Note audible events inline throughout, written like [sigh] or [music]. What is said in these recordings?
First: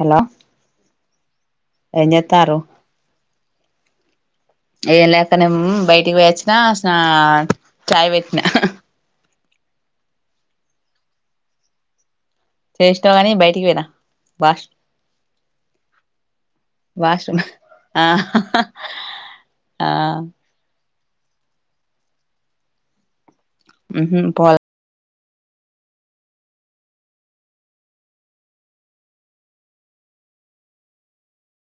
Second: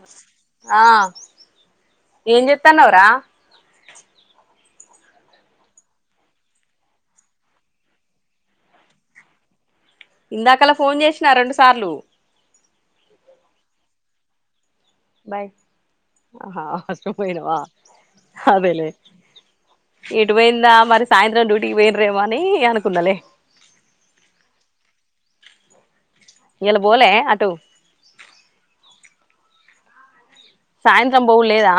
Hello ఆ ఏం చెప్తన్నవురా ఏం లే క్క హ్ బయటికి పోయచ్చినా స్నా చాయ్ వేట్టినా ఇందాకలా ఫోన్ జెసిన రెండు సార్లు చేసినావు గాని బైటికి పోయిన బస్ బయ్ అహా వాష్రూమ్ పోయినవా ఆ అదేలే ఆ ఏటువోయింద మరి సాయంత్రం డ్యూటీ పాయిండ్ర్రెమో అని అనుకున్నాలే ఉ హ్ పోలే ఏయాల బోలే అటు సాయంత్రం పోవుడు లేదా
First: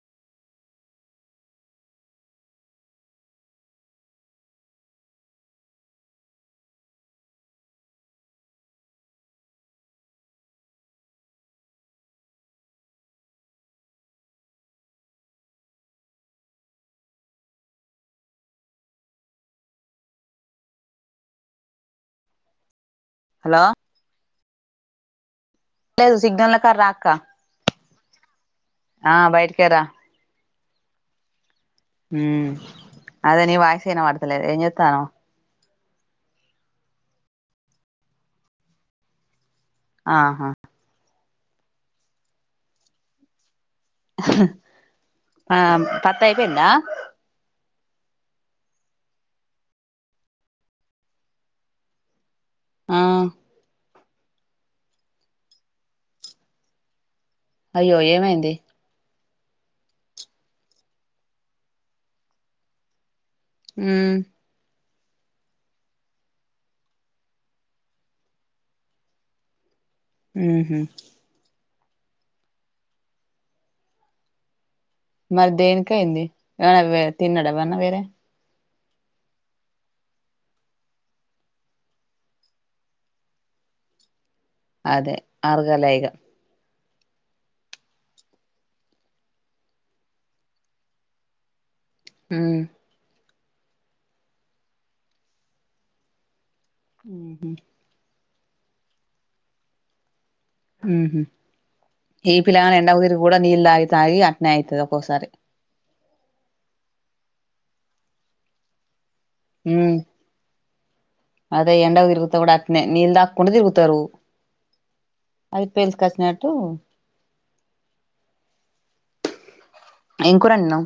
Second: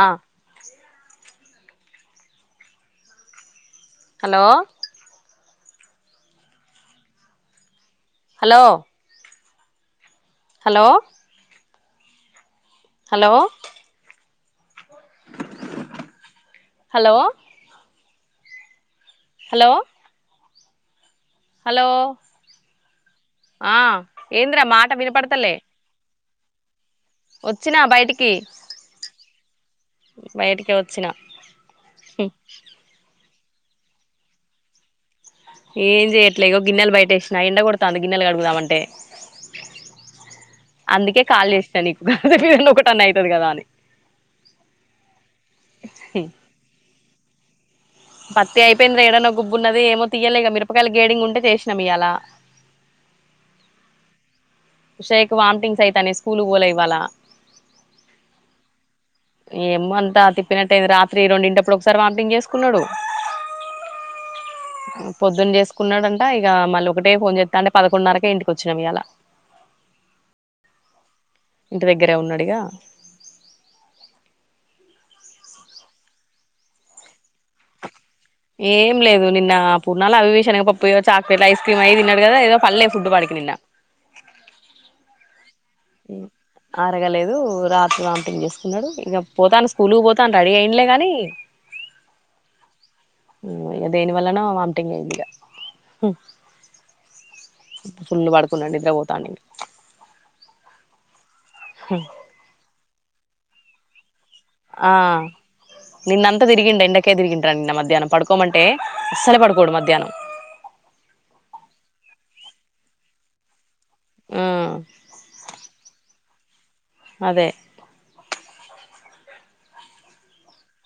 hello hello hello hello hello hello hello hello ఆ ఏంద్రా మాట వినపడతలే లేదు సిగ్లన్ నాకడ రా అక్క వోచ్చిన బయట టికీ ఆ బయటికెర బయటికి వోచ్చిన హ అదే నీ వాయిస్ ఇన వాడుతలే ఏం చెత్తనావు ఏం చేయట్లే ఇగో గిన్నెలు బయట వేసినా ఎండ కొడుతాంది గిన్నెలు కడుగుదామంటే ఆహా నీకే కాల్ చేసిన నీకు ఏది అన్నా ఒకటి ఐతది కదా అని ఆ పత్తా అయ్యిపోయిందా పత్తి అయిపోయింది ఏడాన్న గుబ్బు ఉన్నది ఏమో తీయ్యలేగా మిరపకాయలు గేడింగ్ ఉంటే చేసినాం ఇయ్యల ఆ ఉష్ అయ్యా కు వామిటింగ్స్ అయ్యితనాయ్ స్కూల్ వోలె ఇవ్వాల అయ్యో ఏమైంది ఏమో అంతా తిప్పినట్టయింది రాత్రి రెండింటప్పుడు ఒకసారి వాంటింగ్ చేసుకున్నాడు ఉ పొద్దున్న చేసుకున్నాడంట ఇగ మళ్ళీ ఒకటే ఫోన్ చేత్త అంటే పదకొండున్నరకే ఇంటికి వచ్చినం ఇయ్యల ఉహు ఇంటి దగ్గరే ఉన్నాడుగా మరి దేనికి అయింది ఏమనా వె తిన్నాడ అవన్నా వేరే ఏం లేదు నిన్న పూల్లనా అభీ శనగ పప్పు ఏదో చాక్లెట్లు ఐస్ క్రీమ్ అవి తిన్నాడు కదా ఏదో పల్లె ఫుడ్ వాడికి నిన్న అదే అరుగలే ఇగ ఆరగలేదు రాత్రి వాంథింగ్ చేసుకున్నాడు ఇంగ పోతండు స్కూల్ పోతండు రెడీ అయినలే గాని ఉ దేని వల్లనో వాంటింగ్ అయింది ఇగా ఉహు కున్నా నిద్రపోతాండు ఇగ ఉహ్ ఇ పిల్లగాన్ ఎండకు తిరు కూడా నీళ్లు తాగి తాగి అట్ ఆ నిన్న అంత తిరిగిండు ఎండకే తిరిగిండు రా నిన్న మధ్యాహ్నం పడుకోమంటే అస్సలే పడుకోడు ఉ మధ్యాహ్నం అదే ఎండకు ఇరుగుతే కూడా అట్నే నీల్ తాగు కుండా తిరుగు తారు మ్మ్ అది పెయిల్స్ కి వచ్చినట్టు తో అదే ఏం కూర అండినవు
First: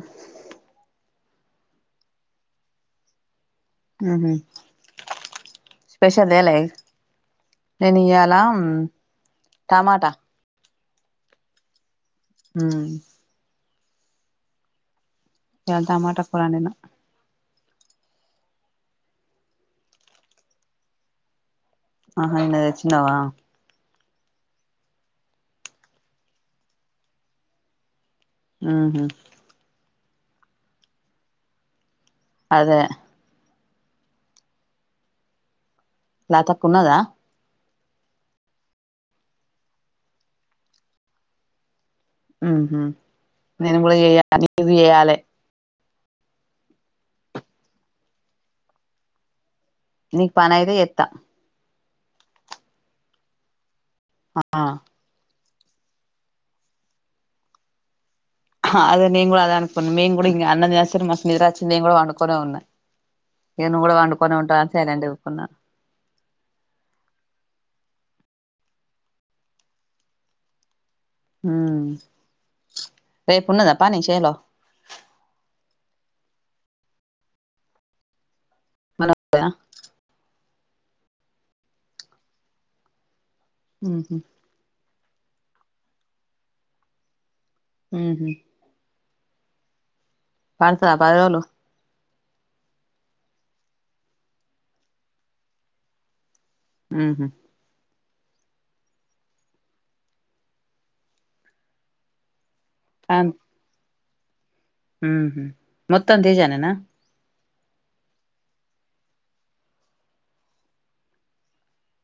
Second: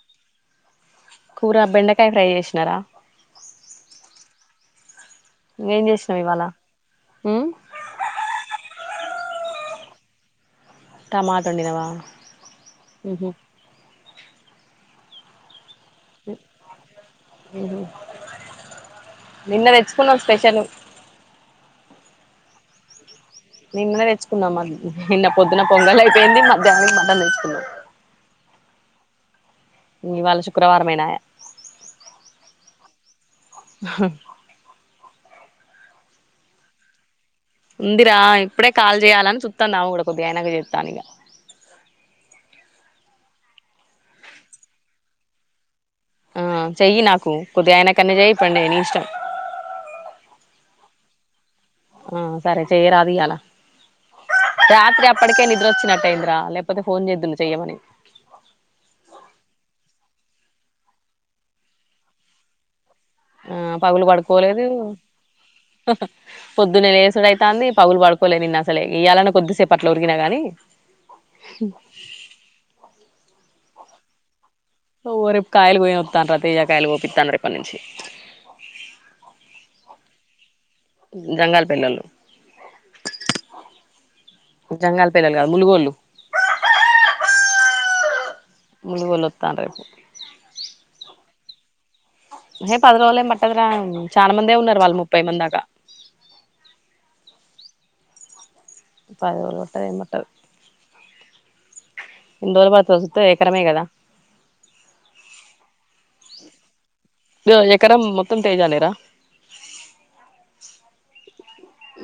కూర బెండకాయ ఫ్రై చేసినారా ఉహు ఏం చేసినావు స్పెషల్ ఇవాళ తేలే మ్మ్ నేను ఇయ్యల టమాటా టమాట వండినవా ఉ మ్మ్ ఎలా టమాట పోలామేనా నిన్న తెచ్చుకున్నాం స్పెషల్ ఆహా నిన్న తెచ్చినావా నిన్న తెచ్చుకున్నాం నిన్న పొద్దున్న పొంగల్ అయిపోయింది మధ్యాహ్నం మటన్ తెచ్చుకున్నాం ఆహా ఇవాళ శుక్రవారంమయినాయా అదే హ లా తక్కు ఉన్నదా ఉందిరా ఇప్పుడే కాలు చేయాలని చుతాన్న కూడా కొద్ది ఆనక చెస్తాని ఇక నేను కూడా న ఇ చేయాలే ఆ చెయ్యి నాకు కొద్దిగా ఆయన కన్నా చెయ్యప్పండి నీ ఇష్టం నీకు పన ఐతే ఏత్తా ఆ సరే చేయరాదియాలా ఆ రాత్రి అప్పడకేను నిద్ర వచ్చినట్టే అయింద్రా లేకపోతే ఫోన్ చేద్లు చెయ్యమని అదే న కూడా అే అనుకోకు మీ కూడా ఇ అన్నదిస మా నిదరాచ్చి నేను కూడా పనుకునే ఉన్నా ఆ ఇగ నువ్వు కూడా పగులు పండుకొనే ఉంటావు పడుకోలేదు అని సైలెంట్ ఊకున్నా పొద్దున లేసడు అైతంది పగులు పడుకో లే నిన్న అసలే ఇవలాన్న కొద్దిసేపట్లో ఉరికిినాగాని రేపున్నద పని చెలో ఓ రేపు కాయలు పోయిస్తాను తజ కాయలు పోపితాను రేప్పటి నుంచి మన గంగాల్ పిల్లళు హ జంగాల్ పిల్లలు కాదు ములుగోళ్ళు హ ములుగోళ్ళు వత్తండ్రు రేపు పడుసద పదలుు ఏ పది రోజులు పట్టదరా చాలా మందే ఉన్నారు వాళ్ళు ముప్పై మందకా ఆహ [unintelligible] ఎన్నిరోజులు పడతాది తో అన్ ఎకరమే కదా మొత్తం తేజనేన ఎకర మొత్తం తేజానేర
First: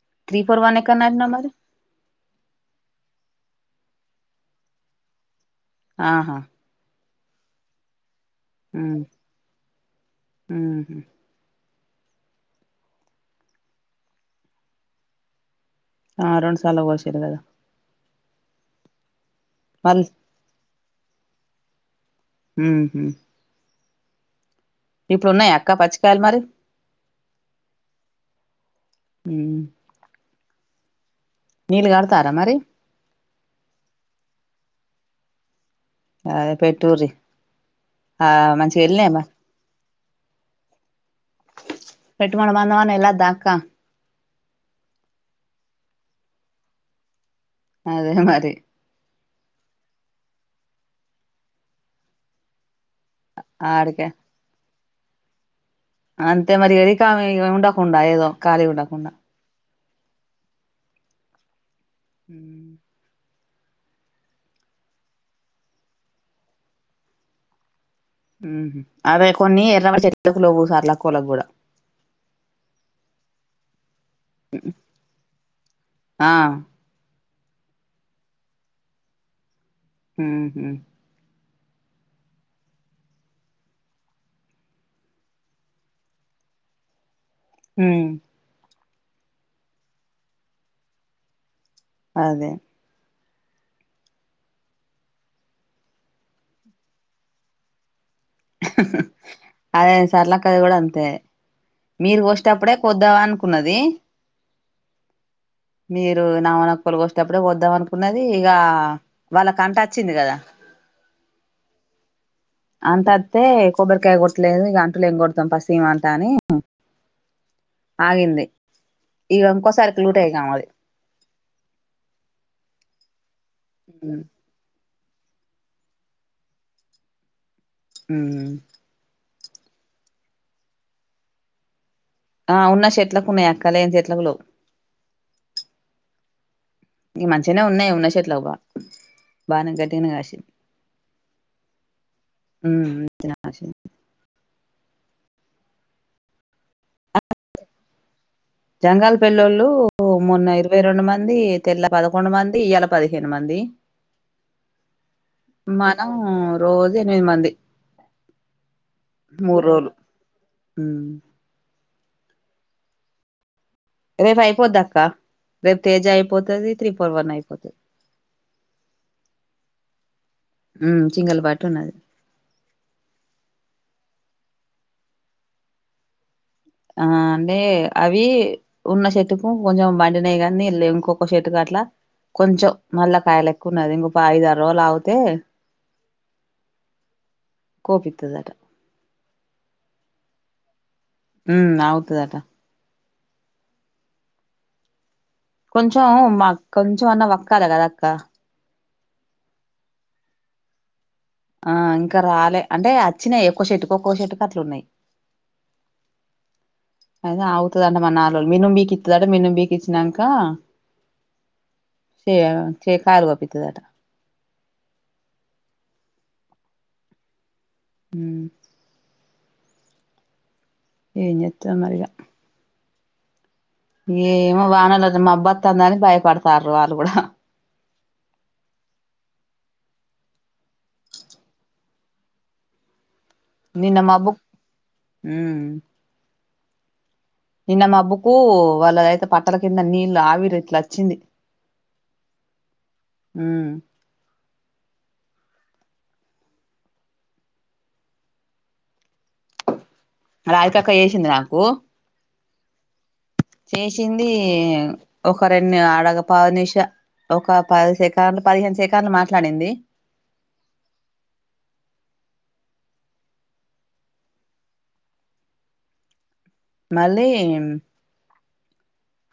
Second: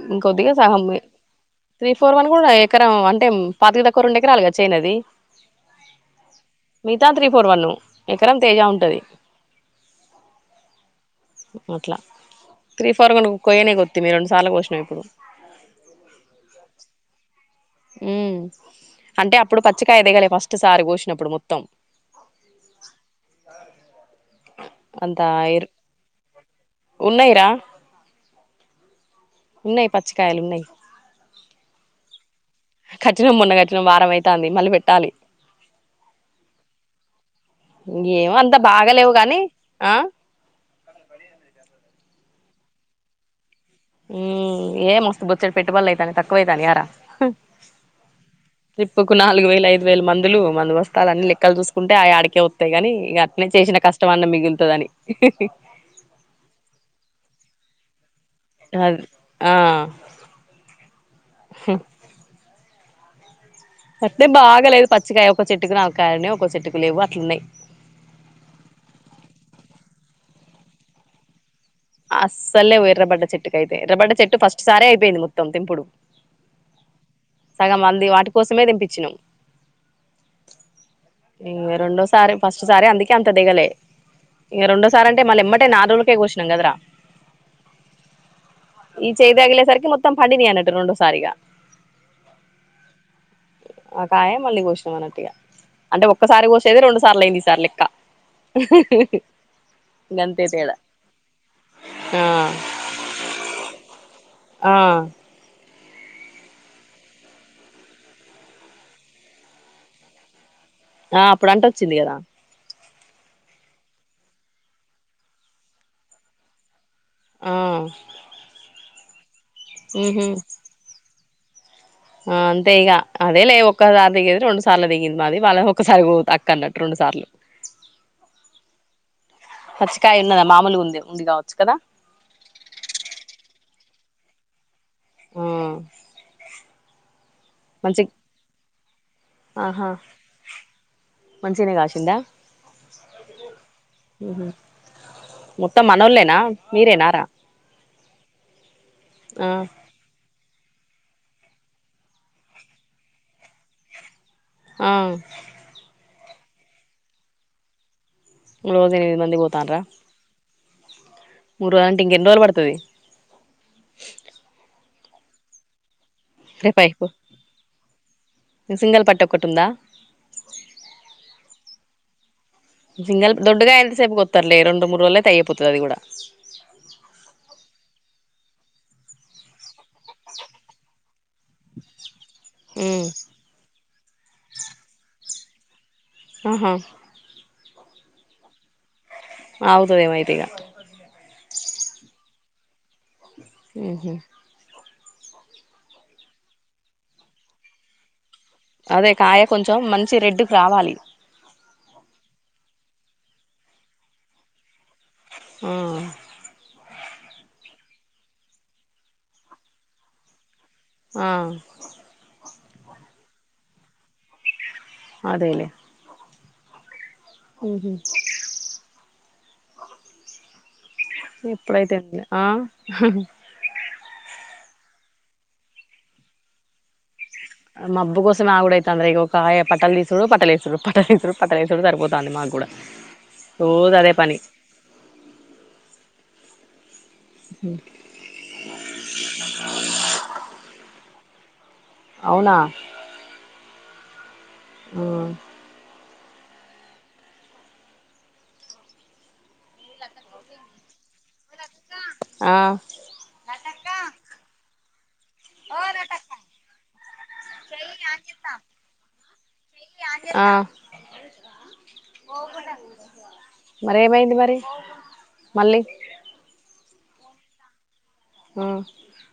ఇం త్రీ కొద్దిగా ఫోర్ వన్ సహము ఎక్కడని నాటినావ్ మరి త్రీ ఫోర్ వన్ కూడా ఎకరం అంటే పాతిక తకువ రెండు ఎకరాలుగా చేనది ఆహా మితా తీ ఫోర్ వన్ ఎకరం తేజ ఉంటది అ అట్లా త్రీ ఫోర్ కొక్కయనే కొత్తి మీ రెండుసార్లు కో వచ్చసినాం ఇప్పుడు ఆ రెండు సాల పోసర కదా ఊ అంటే అప్పుడు పచ్చికాయ మళ్ దిగలే ఫస్ట్ సారి కోసినప్పుడు మొత్తం. ఊహు అంతా ఇప్పుడున్నాయ అక్క పచ్చికాయాలు మరి ఉన్నాయి ఉన్నాయ్ పచ్చికాయలున్నాయ్. నీళ్ గడతారా మరి కట్టినం మొన్న కట్టినం వారం అయితాంది మళ్ళీ పెట్టాలి. అదే పెట్టుర్రి. ఇన్గేమో అంత బాగలేవు గాని ఆ పెట్టు బడి మందమన్న ఎల్లద్ధక్క. ఊ ఏ మస్థ్ బొచ్చడి పెట్టుబడులుు అయితాన్నాయ్ తక్కువైతానియరా, అదే మరి ఒక నాలుగు వేల ఐదు వేల మందులు మందు బస్తాలు అని లెక్కలు చూసుకుంటే ఆయి ఆడికే వాత్తయి కాని ఇక అట్నే చేసిన ఆడికే కష్టం అన్న మిగులుతదని అంతే మరి ఇగదికా ఆమె ఉండకుండా ఏదో ఖాళీ అద్ ఉండకుండా ఆ హు ఊ అట్నే బాగాలేదు పచ్చికాయ ఒక చెట్టుకు నాలుగు కాయలున్నయ్ ఒక చెట్టుకు లేవు అట్లున్నాయి. ఊహు అదే కొన్ని ఎర్రవ చెట్లులో పోసార్ల వాళ్ళక్కొల్లకి కూడా అస్సలే పోయి ఎర్రబడ్డ చెట్టుకు అయితే ఎర్రబడ్డ చెట్టు ఫస్ట్ సారే అయిపోయింది మొత్తం తెంపుడు. ఆ సగం మంది వాటి కోసమే తెంపించినాం. ఊహు ఇక రెండోసారి ఫస్ట్ సారి అందుకే అంత దిగలే ఇక రెండోసారి అంటే మళ్ళీ ఎమ్మట నాల్ రోజులకే కోసినం కదరా ఊ ఈ చేయిదగలే సారికి మొత్తం పండియన్నట్టు రెండోసారిగా అదే ఆ కాయ మళ్ళీ కోసినం అన్నట్టుగా అంటే ఒక్కసారి కోసేది రెండు సార్లు అయింది ఈ సారి లెక్క అదే గంతే సర్లక్కది తేడా కూడా అంతే మీరు ఆ కొషేటప్పుడే కొద్దామనుకున్నది. ఆ మీరు నాగమనక్కోలు కొసేటప్పుడే కోద్దాం అనుకున్నది ఇక వాళ్ళ కంటచ్చింది కదా ఆ అప్పుడు అంట వచ్చింది కదా అంత అంతే కొబ్బరికాయ కొట్టలేదు ఇక అంటులు ఏం కొడతాం పసిమఅంతా అని అ ఆ ఇగ ఇంకోసారి ఉహు క్లూటాయినమాది. ఆ అంతే ఇగ అదే లే ఒకసారి ఉ దిగేది రెండు సార్లు దిగింది మాది వాళ్ళ ఒకసారి తక్కు అన్నట్టు రెండు సార్లు హమ్ పచ్చికాయ ఉన్నద మామూలుగా ఉంది ఉంది కావచ్చు కదా ఆ ఉన్న చెట్లకు ఉన్నాయి అక్కలేని చెట్లకు లోవు హా ఇ మంచిగానే ఉన్నాయి ఉన్న చెట్ల బా బానే ఆహా గట్టిన కాసాయి మంచిగనే కాసిందా హమ్ మొత్తం మనోలేనా మీరేనారా జంగాల్ ఆ పెళ్ళోళ్ళు మొన్న ఇరవై రెండు మంది తెల్ల పదకొండు మంది ఇయళ పదిహేను మంది ఆ ఆ రోజు ఎనిమిది మంది రోజు ఎనిమిది మంది పోతండ్ర హమ్ అంటే ఇంకెన్ని రోజులు పడుతది రేపు అయిపోద్దాక్క రేపు తేజ అయిపో పోతాది రేపు త్రీ అయిపో ఫోర్ వన్ అయిపోతది సింగల్ పట్టు ఒక్కటి ఉందా హమ్ సింగల్ బట్ నున్నది సింగల్ దొండకాయ ఎంతసేపూ కోస్తారులే రెండు మూడు రోజల అయితే అయిపోతది అది కూడా ఆ అంటే అవి ఉన్న చెట్టుకు కొంచెం పండినాయి కానీ ఇంకొక చెట్కు అట్ల కొంచెం ఉమ్ మల్ల కాయలు ఎక్కువ ఉన్నది ఇంకొ అయిదుదారు రోజులు ఆగితే ఆహా కోపితది అట అవుదుదేమైతేగా హ అవుతాదటా హమ్ హమ్ కొంచం మా కొంచెం అన్న వక్కలీ కద అక్క అదే కాయ కొంచెం మంచి రెడ్డుగ రావాలి ఆ ఇంకా రాలే అంటే వచ్చినాయి ఎక్క్కో చెట్టుకి ఒక్కో చెట్టుకు అట్లున్నాయి ఆ అద అవుతాడంట మాన రోజు మినుం బికిస్తాడంట మినుం బీ కిచ్చినాక ఆ కాయలు కోపిస్తాదట అదేలేే ఉహు ఉమ్, ఏం చేత్తదో మరి ఇగ ఎప్పుడైతేనేంలే ఆ హ ఏమో వానలు మబ్బత్ అత్తాందని భయపడతారు వాళ్ళు కూడా మబ్బు కోసం ఆగుడ అయితు అండ్రు ఒక పట్టలు తీసుడు పట్టలు వేసుడు పట్టలు తీసుడు పట్టలు వేసుడు సరిపోతాంది మాకు కూడా రోజు నిన్న మ అదే బ్బు పని క్ నిన్న మబ్బుకు వాళ్ళ ద అయితే పట్టల కింద నీళ్ళు ఆవిరిట్ల వచ్చింది అవునా ఉమ్ హమ్ రాధికక్క చేసింది నాకు ఆ చేసింది ఒక రెండు అడగ పదు నిష ఒక పది సెకన్లు పదిహేను సెకన్లు మాట్లాడింది ఆ మరి ఏమైంది మరి మళ్ళీ మళ్ళీ మ్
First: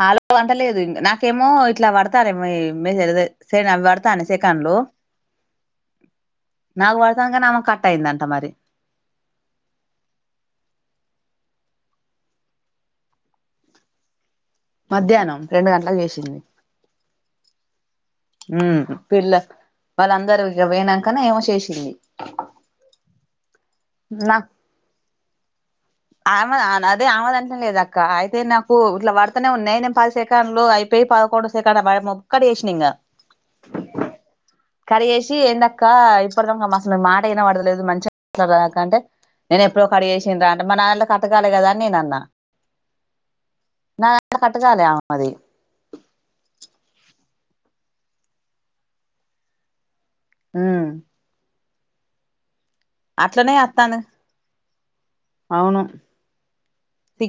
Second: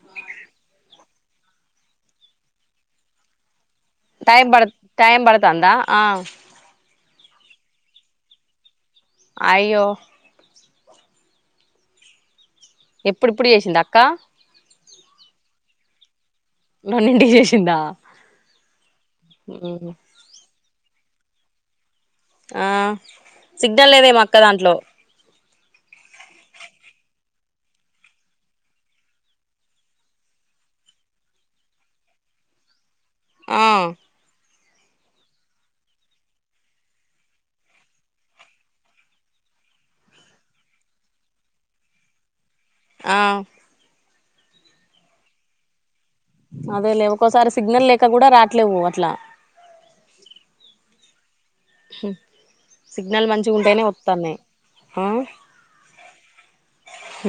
అలో వందలేదు ఇంగ నాకేమో ఇట్లా పడతారేమొ ఈ మెసెజు టైం పడు టైం పడుతాందా ఆ సంగన ఆమె కట్ అయిందంట మరి అయ్యో ఎప్పుడు ఇప్పుడు చేసింద అక్క మధ్యాహ్నం రెండు గంటలకు చేసింది [unintelligible] చేసిండా మ్ పిల్ల వాళ్ళందరూ ఇగ పొయినంక నె ఏమో చేసింది ఆ సిగ్నల్ లేదేమో అక్క దాంట్లో ఆమెద నదే ఆమెదంటనె లేదు అక్క అయితే నాకు ఇట్లా పడతనే ఉన్నాయ్ నేనే పది సెకండ్లు అయిపోయి పదకొండో సెకండ [unintelligible] మోక్కటి చేసినా ఇంగ ఆ కడి చేేసి ఏందక్క ఇప్పుడుదాంక మసలు మాట ఇన పడదతలేదు మంచి దాక అంటే నేను ఎప్పుడో కట్ చేేసిన్రా [unintelligible] కట్ కాలే కదా నేన అన్న ఆ న కట్టగాలి ఆ మది అదే లే ఒక్కోసారి సిగ్నల్ లేక కూడా రాట్లేవు అట్లా ఉమ్ మ్ సిగ్నల్ మంచి అట్లనే ఉంటేనే వత్తాంది వత్తాన్నాయ్ అ అవును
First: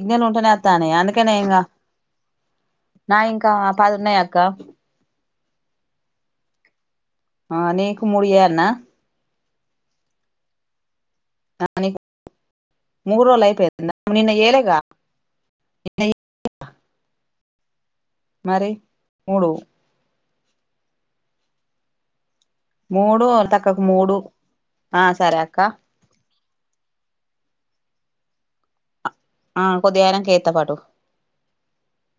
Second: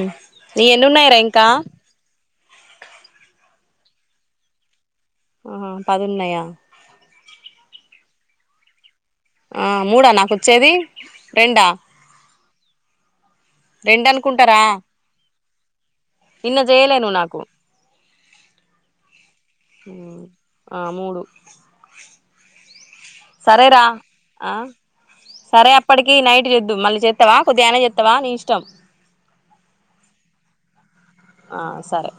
అ ఎన్ని ఉన్నాయరా ఇంకా నా వి ఇంకా పదున్నాయి అక్క ఆ పదున్నయ ఆ నీకు ముడు ఇయ్యాలన ఆ మూడా నాకు వచ్చేది రెండా నీకు మూడు రోజులు అయిపోయిందా రెండు నిన్న అనుకుంటారా చేయలేగా నిన్న చేయలేవు నాకు మరి మూడు ఆ మూడు మూడు తక్కకు సరేరా మూడు ఆ సరే అక్క చేద్దు మళ్ళీ చెత్తావా కొద్దిగాన చెత్తావా నీ ఇష్టం ఆ కొద్దిగా అయినంక కేత పట్టు ఆ సరే